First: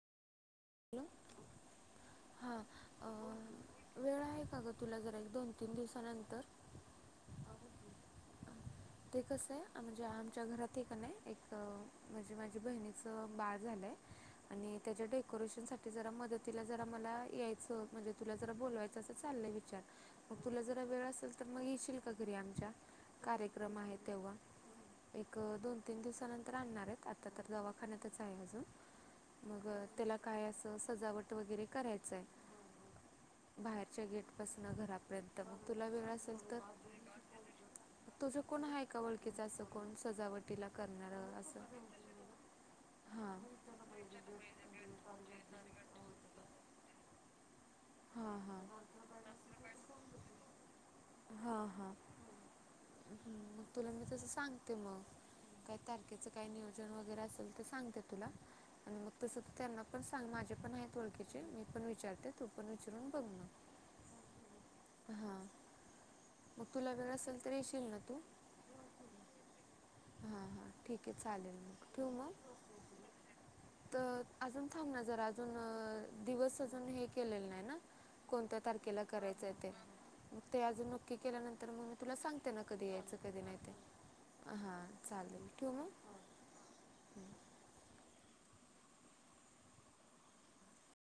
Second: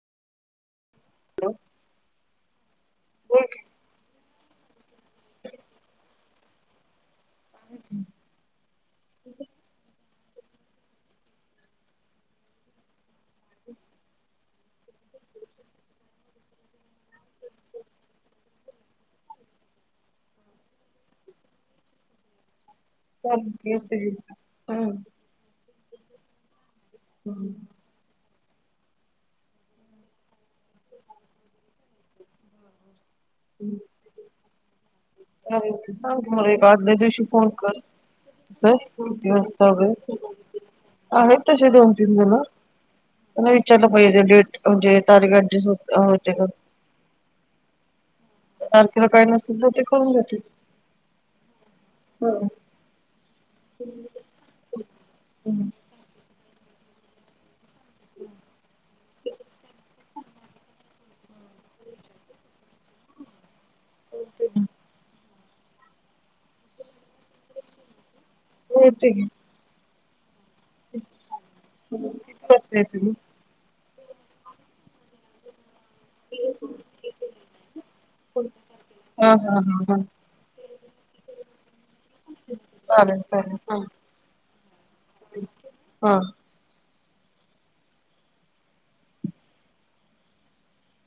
Hello.. हा अ ठीक आहे वेळ आहे? का ग तुला जरा.. दोन तीन दिवसानंतर. [unintelligible] ते कस हाय? म्हणजे आमच्या घरात एकनाय एक म्हणजे माझी बहिणीच बाळ झालंय आणि त्याच्या. कोरेशन साठी जरा मदतीला जरा मला यायचं म्हणजे तुला जरा बोलवायचं अस चाललंय विचार. मग तुला जरा वेळ असेल तर मग येशील का घरी आमच्या? चालेल कार्यक्रम आहे येते मी. तेव्हा, हम्म एक दोन तीन दिवसानंतर आणणार आहेत आता तर दवाखान्यातच आहे अजून. मग त्यला. काय असं सजावट वैगेरे करायचय. घरापर्यंत मग तुला चालेल वेळ सांग की मला असेल की तर एक आदल्या दिवशी फोन कर तुझं कोण आहे का किती ओळखीचं असं वाजता कोण वैगेरे. सजावटीला करणारं आहेत असं तसे दोन तीन जण हां मला विचारलं पाहिजे डेट म्हणजे. [unintelligible] हां हां तारखेला काही नसेल तर ते करून घेतील, हो. ह्म्म.. तुला मी तसं सांगते मग काय तारखेच. काय नियोजन वगैरे असेल ते सांगते तुला आणि मग तस त त्यांना पण सांग माझ्या पण आहेत व ओळख्याचे मी पण विचारते तू पण विचारून बघ म होते ना. मग तुला वेळ असेल तर.. येशील ना तू? हो ते ही. ठीके चालेल मग.. ठेऊ म? किती वाजता येते मी तर अजून थांब ना जरा अजून दिवस अजून हे केले नाही ना कोणत्या तारखेला हा करायच आहे हा ते? हा हा ते अजून की केल्या नंतर म तुला सांगते ना कधी यायचं चालेल कधी चालेल नाही ते हा हा. चालेल ठेऊ म? हा